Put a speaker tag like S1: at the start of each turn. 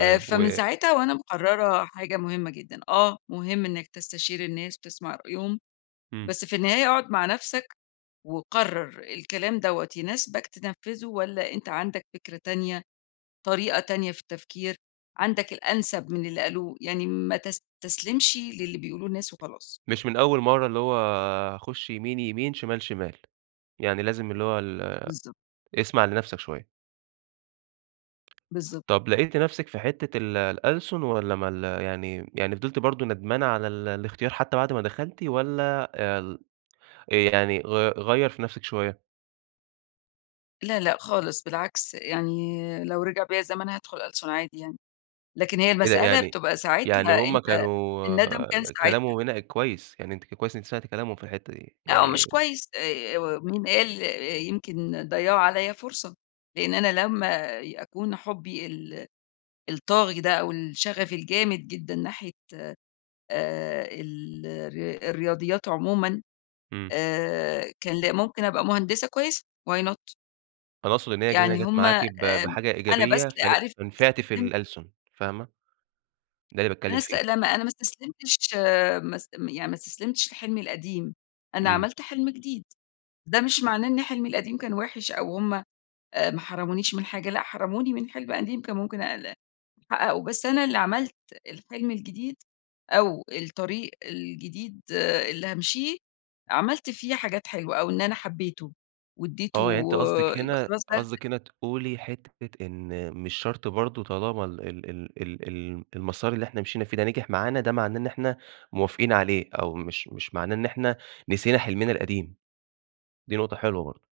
S1: آآ فمن
S2: و
S1: ساعتها وأنا مقرّرة حاجة مهمّة جدًا، آه مهم إنك تستشير الناس وتسمَع رأيهم
S2: إمم.
S1: بس في النهاية أقعُد مع نفْسك وقرّر الكلام دَوَّة يناسبك تنفّذه والّا أنت عندك فكرة تانية، طريقة تانية في التفكير، عندك الأنسب من اللي قالوه يعني ما تستسلمشِ للي بيقولوه الناس وخلاص.
S2: مش من أول مرّة، اللي هو هاخش يمين، يمين، شِمال، شِمال، يعني لازم اللي هو ال
S1: بالضبط.
S2: اسمع لنفْسك شويّة.
S1: بالضبط.
S2: طَب لقيتِ نفْسِك في حِتّة ال الألسُن والّا ما ال يعني يعني فضِلتِ برضه ندمانة على ال الإختيار حتى بعد ما دخَلتِ والّا آآ ال آآ يعني غي غيّر في نفْسِك شويّة؟
S1: لأ، لأ خالص بالعكس، يعني لو رجِع بيَّ الزمن هادخُل ألسُن عادي يعني، لكن هي
S2: إيه ده؟
S1: المسألة
S2: يعني
S1: بتبقى
S2: يعني
S1: ساعتها
S2: هُم
S1: أنت النَّدم كان
S2: كانوا
S1: ساعتها.
S2: كلامهم هنا كويس، يعني أنتِ ك كويس إن أنتِ سمعتِ كلامهم في الحِتّة دي
S1: لأ هو مش
S2: يعني
S1: كويس آآ، مين قال يمكن ضيّعوا عليَّ فرصة، لإن أنا لما ي أكُون حُبّي ال الطاغي ده أو الشغف الجامد جدًا ناحية آآ ال الر الرياضيات عمومًا
S2: إمم.
S1: آآ، كان ل ممكن أبقى مهندسة كويّسة why not؟
S2: أنا أقصُد إن هي ج هنا
S1: يعني
S2: جات
S1: هُم
S2: معاكِ
S1: آآ،
S2: ب بحاجة
S1: أنا بس
S2: إيجابية فن
S1: عارف
S2: نفَعتِ في
S1: استسلمت
S2: الألسُن فاهمة. ده
S1: [unintelligible]
S2: اللي
S1: أنا
S2: باتكلّم
S1: است
S2: فيه.
S1: لا ما أنا ما استسلمتش ما است م يعني ما استسلمتش لحلمي القديم، أنا
S2: إمم.
S1: عملت حِلم جديد، ده مش معناه إن حلمي القديم كان وحِش أو هُم آآ ما حرمونيش من حاجة، لأ حرموني من حِلم قديم كان ممكن أقل أحقّقه بس أنا اللي عملت الحلم الجديد أو الطريق الجديد، اللي هامشِيه، عملت فيه حاجات حلوة أو إن أنا حبّيته وادّيته
S2: آه، يعني أنتِ قصدِك
S1: يبقى
S2: هنا
S1: خلاص ده [unintelligible]
S2: قصدِك هنا تقولي حِتّة إن مش شرْط برضه طالما ال ال ال ال ال المَسار اللي إحنا مشِينا فيه ده نجح معانا ده معناه إن إحنا موافقين عليه؟ أو مش مش معناه إن إحنا نسينا حلمنا القديم. دي نقطة حلوة برضه.